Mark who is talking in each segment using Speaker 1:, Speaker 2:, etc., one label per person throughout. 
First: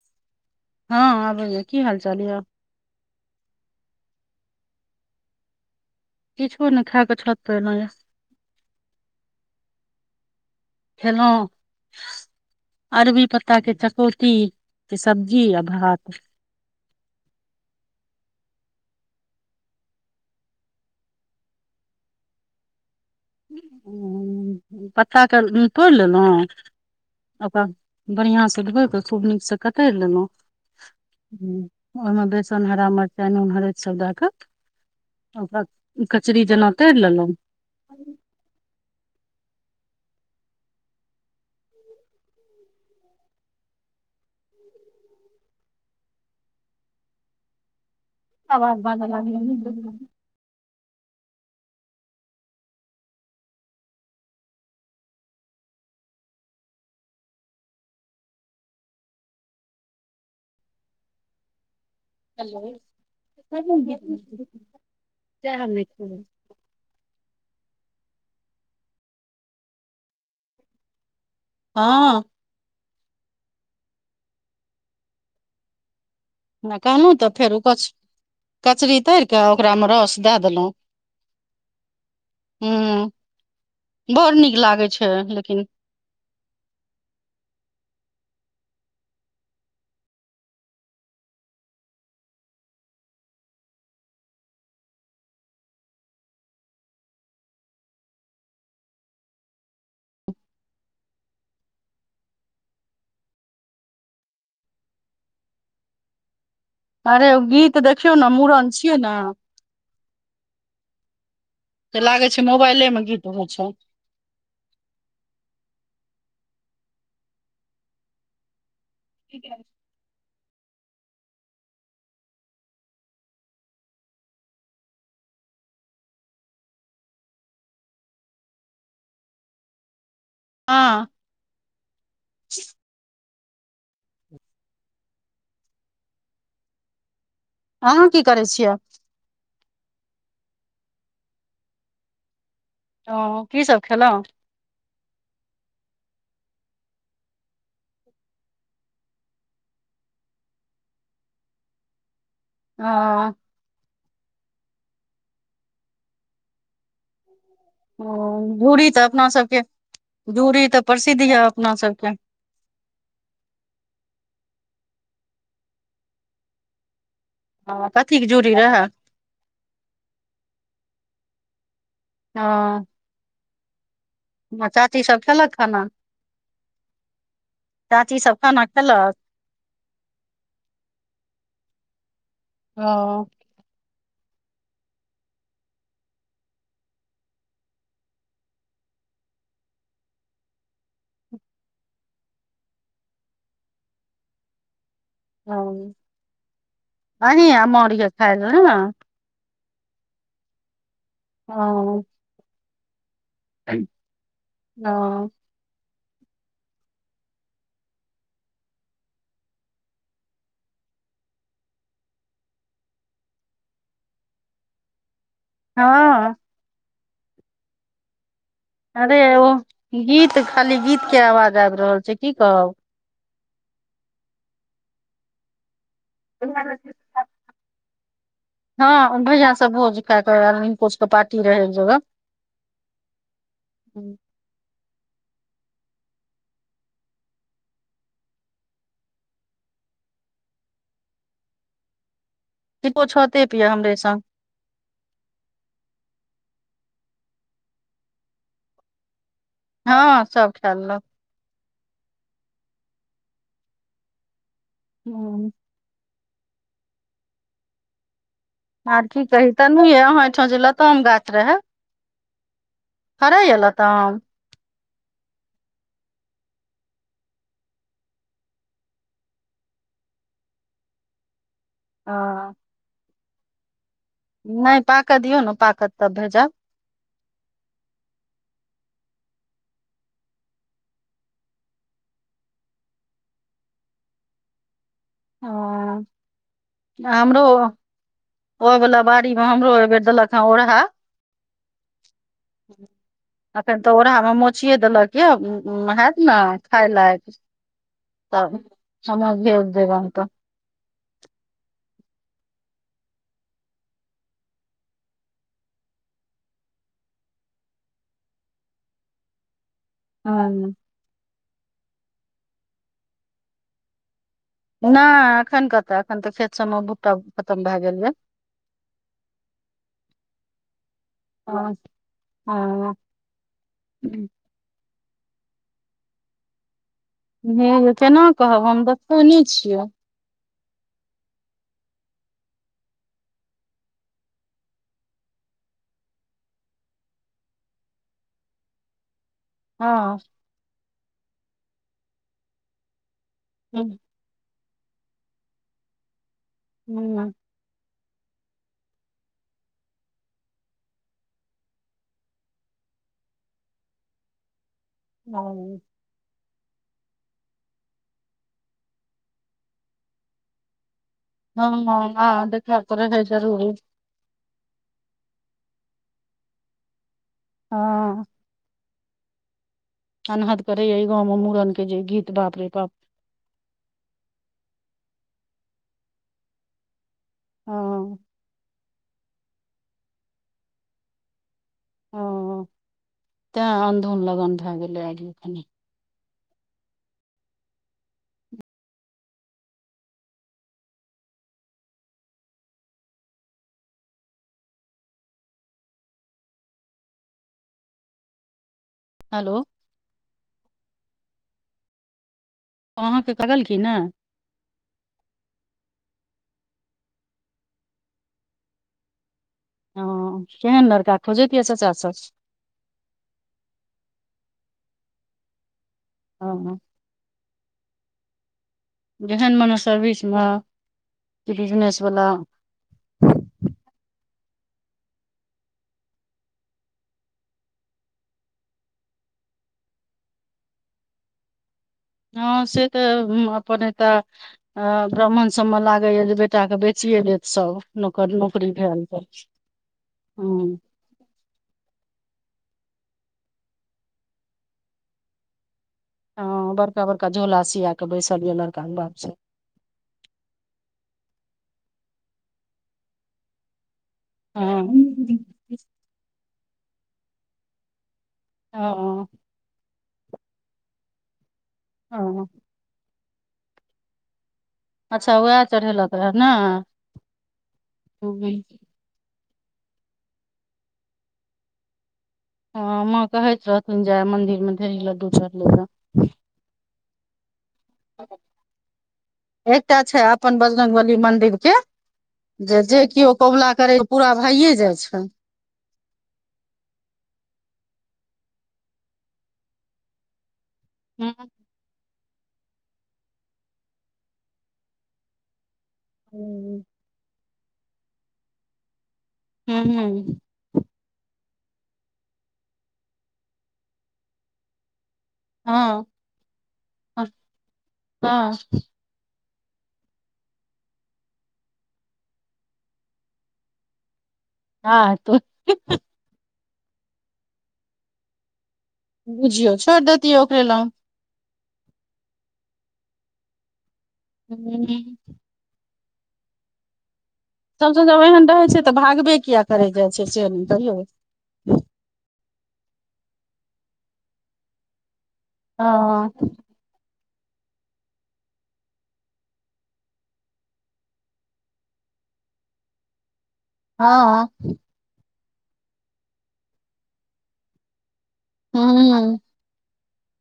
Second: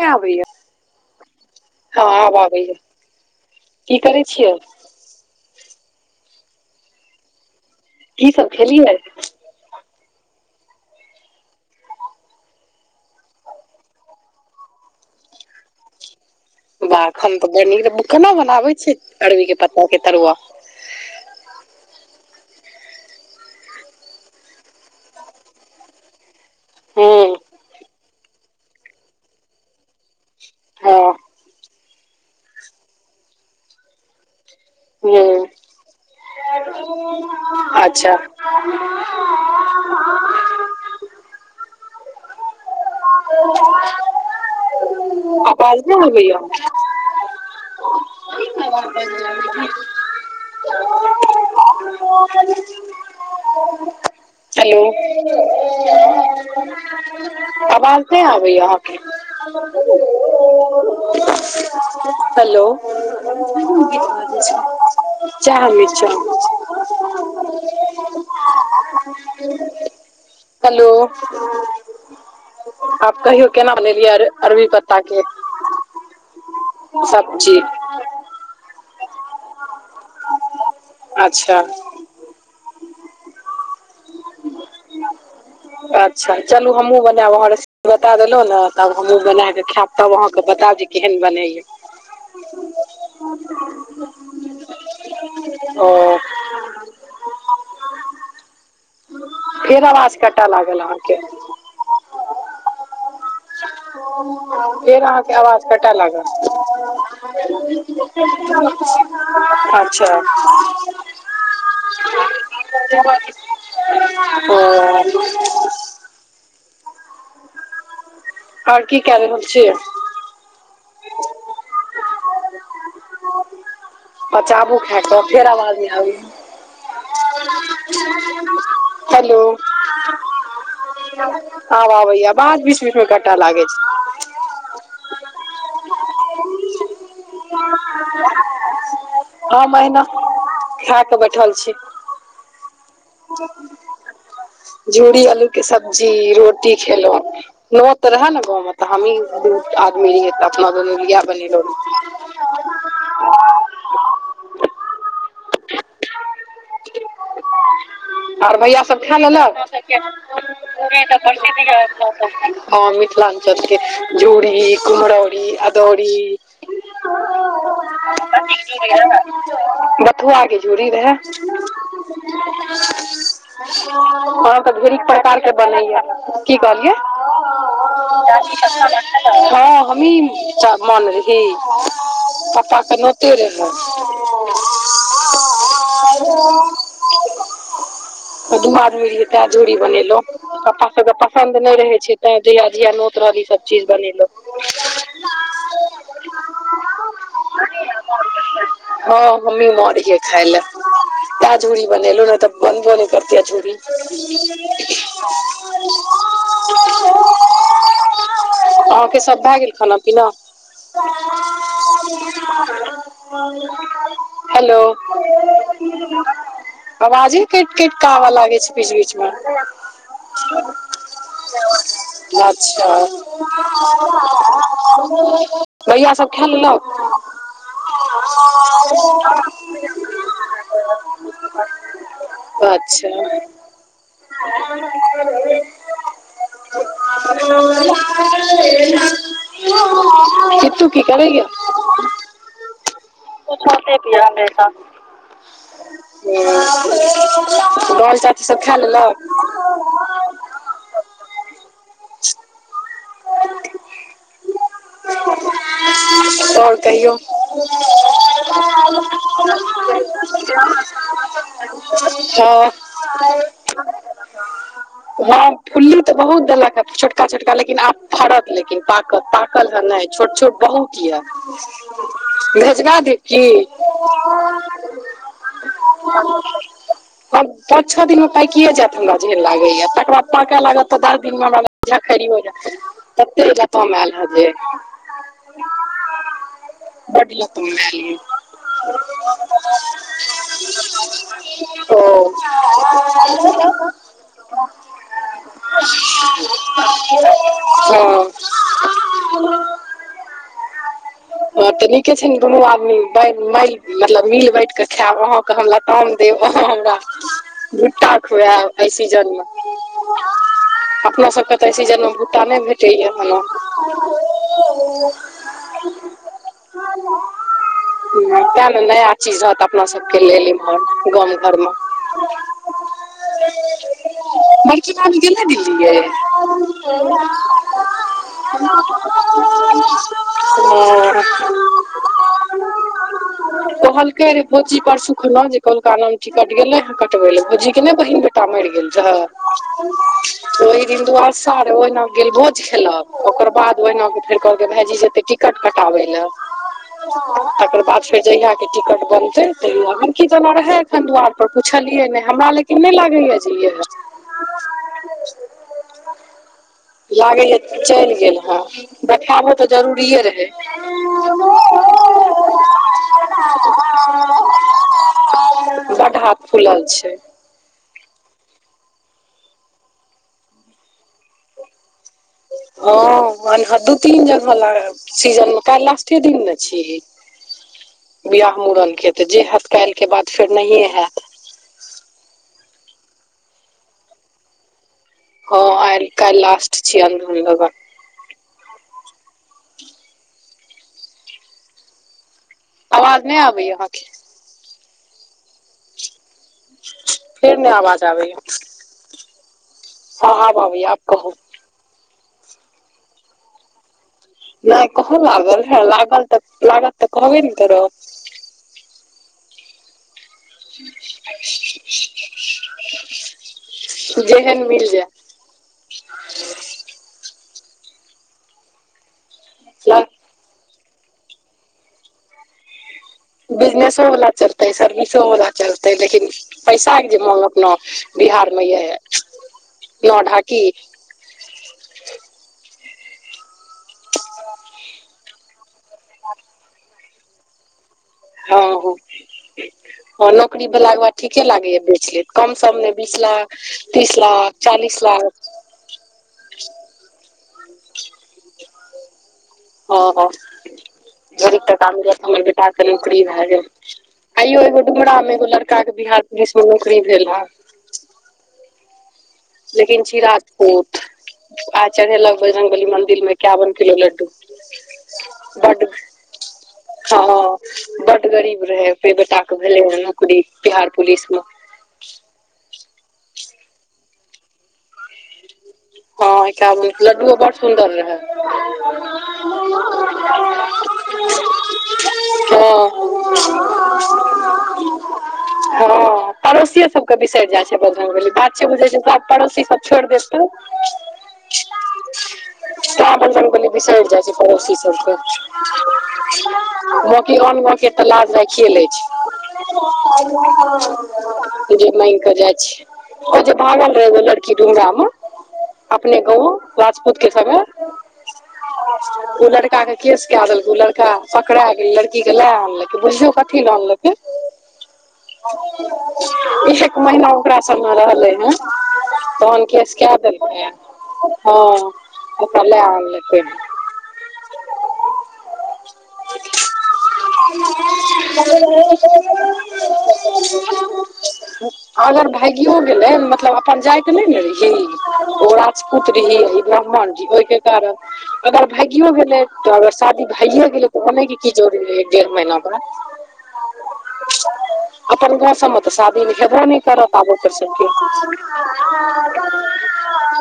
Speaker 1: नै आबैये
Speaker 2: हँ आबै य की हाल चाल यऽ
Speaker 1: की करै छियै
Speaker 2: किछो नहि खाय कऽ छत ऐलो
Speaker 1: की सब खेलियै
Speaker 2: खेलहुँ अरबी पत्ताके चकौती के सब्जी आ भात
Speaker 1: बा अखन तऽ बड़ी नीक केना बनाबे छियै अरबी के पत्ता के तरुआ
Speaker 2: पत्ताके तोड़ लेलु
Speaker 1: हूँ
Speaker 2: ओकरा बढ़ियाँ सँ धोइके तऽ खूब नीकसँ कतरि लेलहुँ
Speaker 1: हँ
Speaker 2: ओहिमे बेसन हरा मरचाइ नून हरदि सब दए कऽ
Speaker 1: हूँ
Speaker 2: ओकरा कचरी जेना तैर लेलो
Speaker 1: अच्छा आबाज नै अबैय [inaudible] [inaudible]
Speaker 2: आवाज बाजऽ लागल
Speaker 1: हेलो आवाज नहि आबैय अहाँके हेलो ज हामिद छौ [unintelligible] हेलो
Speaker 2: हँ
Speaker 1: आब कहियौ केना बनेलियै अरबी पत्ता के
Speaker 2: ओना कहलहुँ तऽ फेर
Speaker 1: सब्जी
Speaker 2: ओ कच कचरी तरि के ओकरामे रस दए देलहुँ
Speaker 1: अच्छा
Speaker 2: हु बड़ नीक लागै छै लेकिन
Speaker 1: अच्छा चलू हमहूँ बनाबहर बता देलहुँ ने तब हमहूँ बना कऽ खायब तब अहाँके बताब जे केहन बनैय ओ फेर आवाज कटाय लागल अहाँके फेर अहाँके आवाज कटय लागत
Speaker 2: अरे ओ गीत देखियौ ने मूड़न छियै ने
Speaker 1: अचा
Speaker 2: तऽ लागै छै मोबाइलेमे गीत होइ छै
Speaker 1: त आर की क हो छै अचछबू खा क फेर आवाज आब हेलो
Speaker 2: हँ
Speaker 1: आब आबैये आबाज बीच बीच मे कटै लागे छै
Speaker 2: अहाँ की करै छियै
Speaker 1: हम अहिना खाय कऽ बैठल छी
Speaker 2: ओ की सब खेलहुँ
Speaker 1: जूरीी आलू के सब्जी रोटी खेलहुँं न तऽ रहै ने गाँवमे तऽ हमी दू आदमी रहियै तऽ अपना बनल इ बनलो
Speaker 2: ह
Speaker 1: आर भैया
Speaker 2: जूरी
Speaker 1: सब
Speaker 2: तऽ
Speaker 1: खा
Speaker 2: अपना
Speaker 1: लेलक
Speaker 2: सबके जूरी तऽ प्रसिद्ध यऽ
Speaker 1: प्रसिद्
Speaker 2: अपना सबके
Speaker 1: य हँ मिथिलाञ्चल के झूरी कुमरौरीअदौरी
Speaker 2: हँ कथी के जूरी रहै
Speaker 1: बथू आके झूड़री रहह ह
Speaker 2: हँ
Speaker 1: अचा अह तऽ ढेर
Speaker 2: चाची सब
Speaker 1: प्रकारके
Speaker 2: खेलक खाना
Speaker 1: बनैया की कहलियै
Speaker 2: चाची सब खाना खेलक
Speaker 1: हँ हमही मन री पापा के
Speaker 2: ओ
Speaker 1: नते रहे ह ओद बादबरीए तै जोी बने लो पपा सभके पसन्द नहि रहै छै तैँ जया जया नोत रहल ई सभ चीज बनेलहुँ
Speaker 2: ह अ आम अरिक खायल ने
Speaker 1: हँ हम्मी मरीिय खाय ल त झूरीी
Speaker 2: ओ
Speaker 1: बनेलु ने तऽ बनबो न करती आ झूड़ी
Speaker 2: ओ
Speaker 1: अहाँके सभ भए गेल खाना पीना हेलो
Speaker 2: हँ
Speaker 1: अवाजे केटकेटका आव लागे छै बीच बीच
Speaker 2: अरे
Speaker 1: मे
Speaker 2: ओ गीत खाली गीत के आवाज आबि रहल छै की कहब
Speaker 1: अच्छा गैय सभ खा लेलक
Speaker 2: हँ बढ़आँ से भोज खा कर चोर चपाटीरहै एक जगह
Speaker 1: आ क तू की करेग
Speaker 2: हिनको छते पे ये हमरे
Speaker 1: ओछोते
Speaker 2: संग
Speaker 1: पिया हमे त ह बल चाच सब खा लेलक
Speaker 2: हँ सब खेलल हँ
Speaker 1: आओर कहियौ
Speaker 2: आर की कही तेनू ये अहाँ हिठाम जे लताम गाछ रहे
Speaker 1: हँ
Speaker 2: फरैया लताम
Speaker 1: हँ फुल्ली तऽ बहुत देलकए ह छोटका छोटका लेकिन आब फड़त लेकिन पाकत पाकल हे नहि छोट छोट बहुत यऽ
Speaker 2: हँ
Speaker 1: भेजगा दि की
Speaker 2: नहि पाक दियौ ने पाकत त भेजब
Speaker 1: पाँच छो दिन मे पाकिए जायत हमरा जेहन लागैया तकर बाद पाकय लागत तऽ दस दिनमे हम ख हो तबे इ कम आयल ह जे
Speaker 2: हँ
Speaker 1: बड लताम एल ऐ
Speaker 2: ओ वाला बाड़ी मे हमरो ओ बेेर देलक हे ओरहा
Speaker 1: हँ [unintelligible]
Speaker 2: अखन तऽ ओढ़ा मे मोचिये देलक य हत ने खाय लायक
Speaker 1: ओ
Speaker 2: तब समज भेज देेव
Speaker 1: ह [unintelligible] ह तऽ नीके छै ने दुनू आदमी म मतलब मिल बैठ क खायब अहाँ हम लताम देब आहां हमरा भुट्टा खुआएब एहि सीजनमे
Speaker 2: हँ
Speaker 1: अपना सभके तऽ एहि सीजनमे भुटटा नहि भेटैए हन
Speaker 2: नहि एखन कतऽ एखन तऽ खेत सब मे बूटा खतम भए गेल यै
Speaker 1: तैँ न नया चीज रहत अपना सभके लेल इमहर गाम घरमे
Speaker 2: हँ हँ ह
Speaker 1: कि भाबी गैलै दिल्लीे ह [unintelligible]
Speaker 2: हे य केना कहब हम द खैनै छियौ
Speaker 1: म [unintelligible] कहलकै रे भौजी पर सुखल जे कहलका आम ट कट गेले हे कटबे ले भौजी के नहि बहिन ताम गेल छै
Speaker 2: हँ
Speaker 1: ओहि दिन दुआसा रे ओहिना गेल भोज खेलक ओकर बाद
Speaker 2: हँ
Speaker 1: ओहिना फेर कहलक भायजी जेतै टिकट कटाबै ल तकर बाद छै जहिया के टिकट बनतै तहिया हम की जेना रहे एखन दआर पर पुछलियै नहि हमरा ल कने लागै या
Speaker 2: हँ
Speaker 1: लागैए चलि गेल हेँ देखायबो तऽ जरूरिए रहै
Speaker 2: हँ हँ आ देखा त रहोइ जरुरी
Speaker 1: बढ़ हाथ फुलल छै
Speaker 2: हँ अनहद करे या ई गाँव मे मूड़न के जे गीत बाप रे बाप
Speaker 1: हँ ए दू तीन जगह ला सीजन मे काल्हि लास्टे दिन ने छीय
Speaker 2: हँ
Speaker 1: बिआह मुड़नके तऽ जे हथ काल के बाद फेर नहिए हयत
Speaker 2: ओ तें अन्धोन लगन भए गेलै आभी
Speaker 1: हँ आइ काल लास्ट छीय अन्धुनलगन आवाज नहि आबै या अहाँके फेर नहि आवाज आबैए
Speaker 2: हलो
Speaker 1: हाँ आब आब या आब कहू
Speaker 2: अहाँके करल की नहि
Speaker 1: नहि कहां लागल हए लागल तऽ लागल तऽ कहबे न करब
Speaker 2: ह केहन लरका खोजै ए चचा सब
Speaker 1: जेहन मिल जाय
Speaker 2: ह जेहन मने
Speaker 1: जाय
Speaker 2: सर्विसमे की बिजनेसवला [unintelligible]
Speaker 1: बिजनेसो वला चलतै, सर्विसो वला चलतै लेकिन पैसाके जे मांग अपना बिहार मे यऽ नौ ढाकी
Speaker 2: हॅं, से तऽ अपन एतय ब्राह्मण सब मे लागे या जे बेटा के बेसी सल उत्सव [unintelligible]
Speaker 1: हँ हँ, नौकरी
Speaker 2: हूँ
Speaker 1: भेलाक बाद ठीके लागे या बेच लेत। कम सॅं कम, बीस लाख तीस लाख चालीस लाख
Speaker 2: हँ, बड़का बड़का झोला सिया कऽ बैसल यऽ लड़काके बाप सभ
Speaker 1: हँ हॅं, झोडि टंगा लेत [unintelligible] हमर बेटाके नोकरी भए गेल। आइयो एगो
Speaker 2: हँ
Speaker 1: डुमरामे एगो लड़काके बिहार पुलिसमे नौकरी भेल हन
Speaker 2: हॅं
Speaker 1: लेकिन छी राजपूत आ चढ़ेलक
Speaker 2: हँ
Speaker 1: बजरंगबली मंदिरमे एकावन किलो लड्डू
Speaker 2: अच्छा उएह
Speaker 1: बड्ड,
Speaker 2: चढ़ेलक रहे ने
Speaker 1: हँ बड्ड गरीब रहै। बेटाके भेलै हन नोकरी बिहार पुलिसमे
Speaker 2: हॅं, ममाँ कहैथ रहथिन जे मंदिरमे ढेरी लड्डू चढ़लै हन
Speaker 1: हँ, एकावन किलो। लड्डूओ बड़ सुन्दर रहै।
Speaker 2: एकटा छै अपन बजरंगबली मंदिरके जे जे
Speaker 1: हँ
Speaker 2: केओ कबूला करैए ओ पूरा भइए जाइ छै।
Speaker 1: हँ, पड़ोसिये सबके बिसरि जाइ छथिन बजरंगबली। बात छै बुझै छथिन पड़ोसी सब छोड़ि [unintelligible] देब तू
Speaker 2: हूॅं
Speaker 1: तेॅं, बजरंगबली बिसरि जाइ छथिन पड़ोसी सबके बाँकी आन गामके तऽ लाज राखिए लै छै
Speaker 2: हूँ हूँ
Speaker 1: जे मांगि कऽ जाइ छै, ओ जे भागल रहै एगो लड़की क [unintelligible] डुंगरामे
Speaker 2: हँ
Speaker 1: अपने गौंआ राजपूतके संगे ओ लड़काके केस कए देलकै। ओ लड़का पकड़ा गेलै। लड़कीके लए आनलकै। बुझियो कथी लए आनलकै
Speaker 2: हँ तऽ
Speaker 1: एक महीना ओकरा संगे रहलै हन तहन
Speaker 2: बुझियौ
Speaker 1: केस
Speaker 2: छोड़ि
Speaker 1: कए
Speaker 2: देतियै ओकरे
Speaker 1: देलकै।
Speaker 2: लग
Speaker 1: हँ, ओकरा लए अनलकै
Speaker 2: हूॅं
Speaker 1: [unintelligible]
Speaker 2: सबस जब एहन रहै छै तऽ भागबे किया करै जाइ छै से ने कहियौ
Speaker 1: अगर भागियो गेलै मतलब अपन जाति नहि ने रहै। ओ राजपूत
Speaker 2: हँ
Speaker 1: रहै ब्राह्मण छी [unintelligible] अगर भागियो गेलै तऽ अगर शादी भइये गेलै तऽ आनै के की जरूरी रहै एक डेढ़ महीना पर [inaudible]
Speaker 2: हँ
Speaker 1: अपन गाँव सबमे तऽ शादीम हेबो नहि करत आब ओकर सबके
Speaker 2: हूॅं
Speaker 1: [inaudible]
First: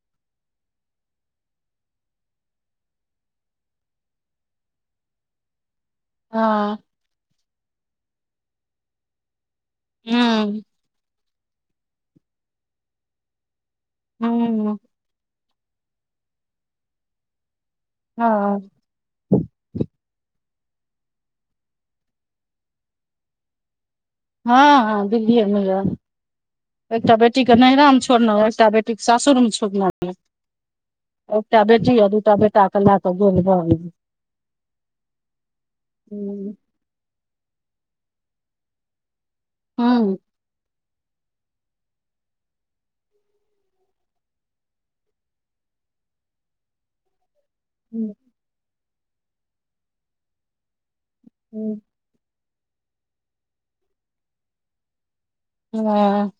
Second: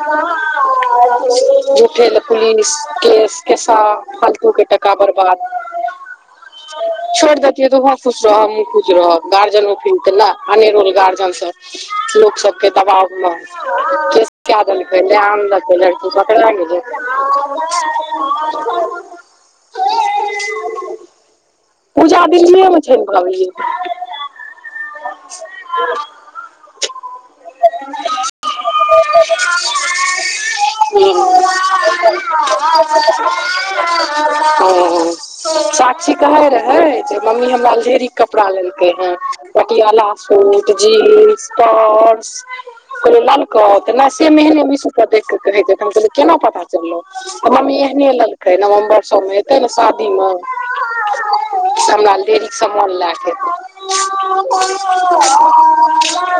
Speaker 1: झूठे लए पुलिस, केस-केसा फालतूके टका बर्बाद छोड़ दैतियै तऽ तहूॅं खुश रह। हमहुँ खुश रहब गार्जयनोके [unintelligible]
Speaker 2: हूँ
Speaker 1: अनेरोमे गार्जियन सब लोक सबके दबावमे केस कए
Speaker 2: हूँ
Speaker 1: देलकै, लए आनलकै लड़की पकड़ा गेलै
Speaker 2: हँ
Speaker 1: पूजा दिल्लिएमे छनि [unintelligible]
Speaker 2: हँ, हँ दिल्लीएमे यए एकटा बेटीके नैहरामे छोड़नेयै, एकटा बेटीके सासुरमे छोड़ने यए एकटा बेटी आ दूटा बेटाे लए कऽ गोल भए गेल
Speaker 1: [inaudible] हँ सक्षी कहे
Speaker 2: गेल
Speaker 1: रहे जे मम्मी हमरा ढेरिक कपड़ा लेलकै हे पटियाला
Speaker 2: हूँ
Speaker 1: सूट जीन्स टाँपस कहल नलकत त ने से मेहने मिशूप देख क कहे छै हम कहलिय केना पता मम्मी एहने लेलकै नवम्बर सब मे एतै न शादी मऽ
Speaker 2: हूँ
Speaker 1: हमरा ल ढेरिक समान लए क एतै
Speaker 2: हँ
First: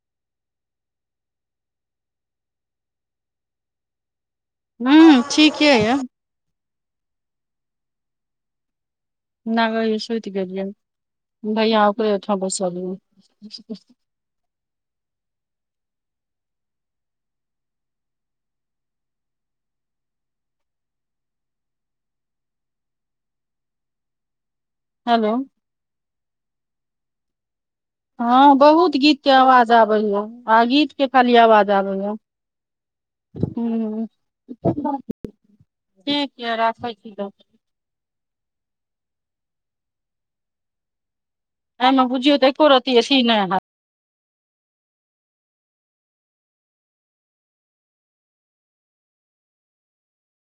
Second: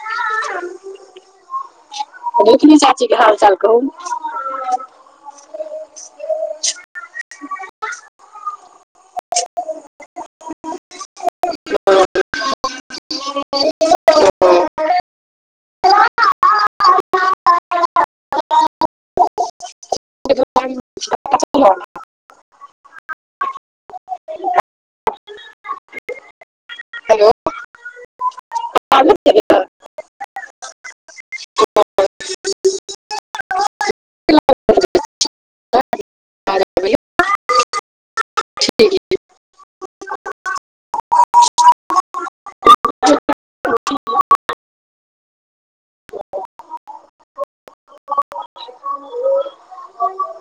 Speaker 1: [unintelligible] चाची के हालचाल कहुँ
Speaker 2: हूँ ठीके यऽ नाग सुति गेलियै भैया ओकरे ओहिठाम बैसल यऽ
Speaker 1: [inaudible] [inaudible] [inaudible] [inaudible]
Speaker 2: हेलो हँ बहुत गीत के आवाज आबे य आ गीत के खाली आवाज आबे य हुँ ठीक य राखै छी तऽ
Speaker 1: ठिक
Speaker 2: नहिमे बुझियौ एको रती अथि नहि हैत
Speaker 1: [inaudible]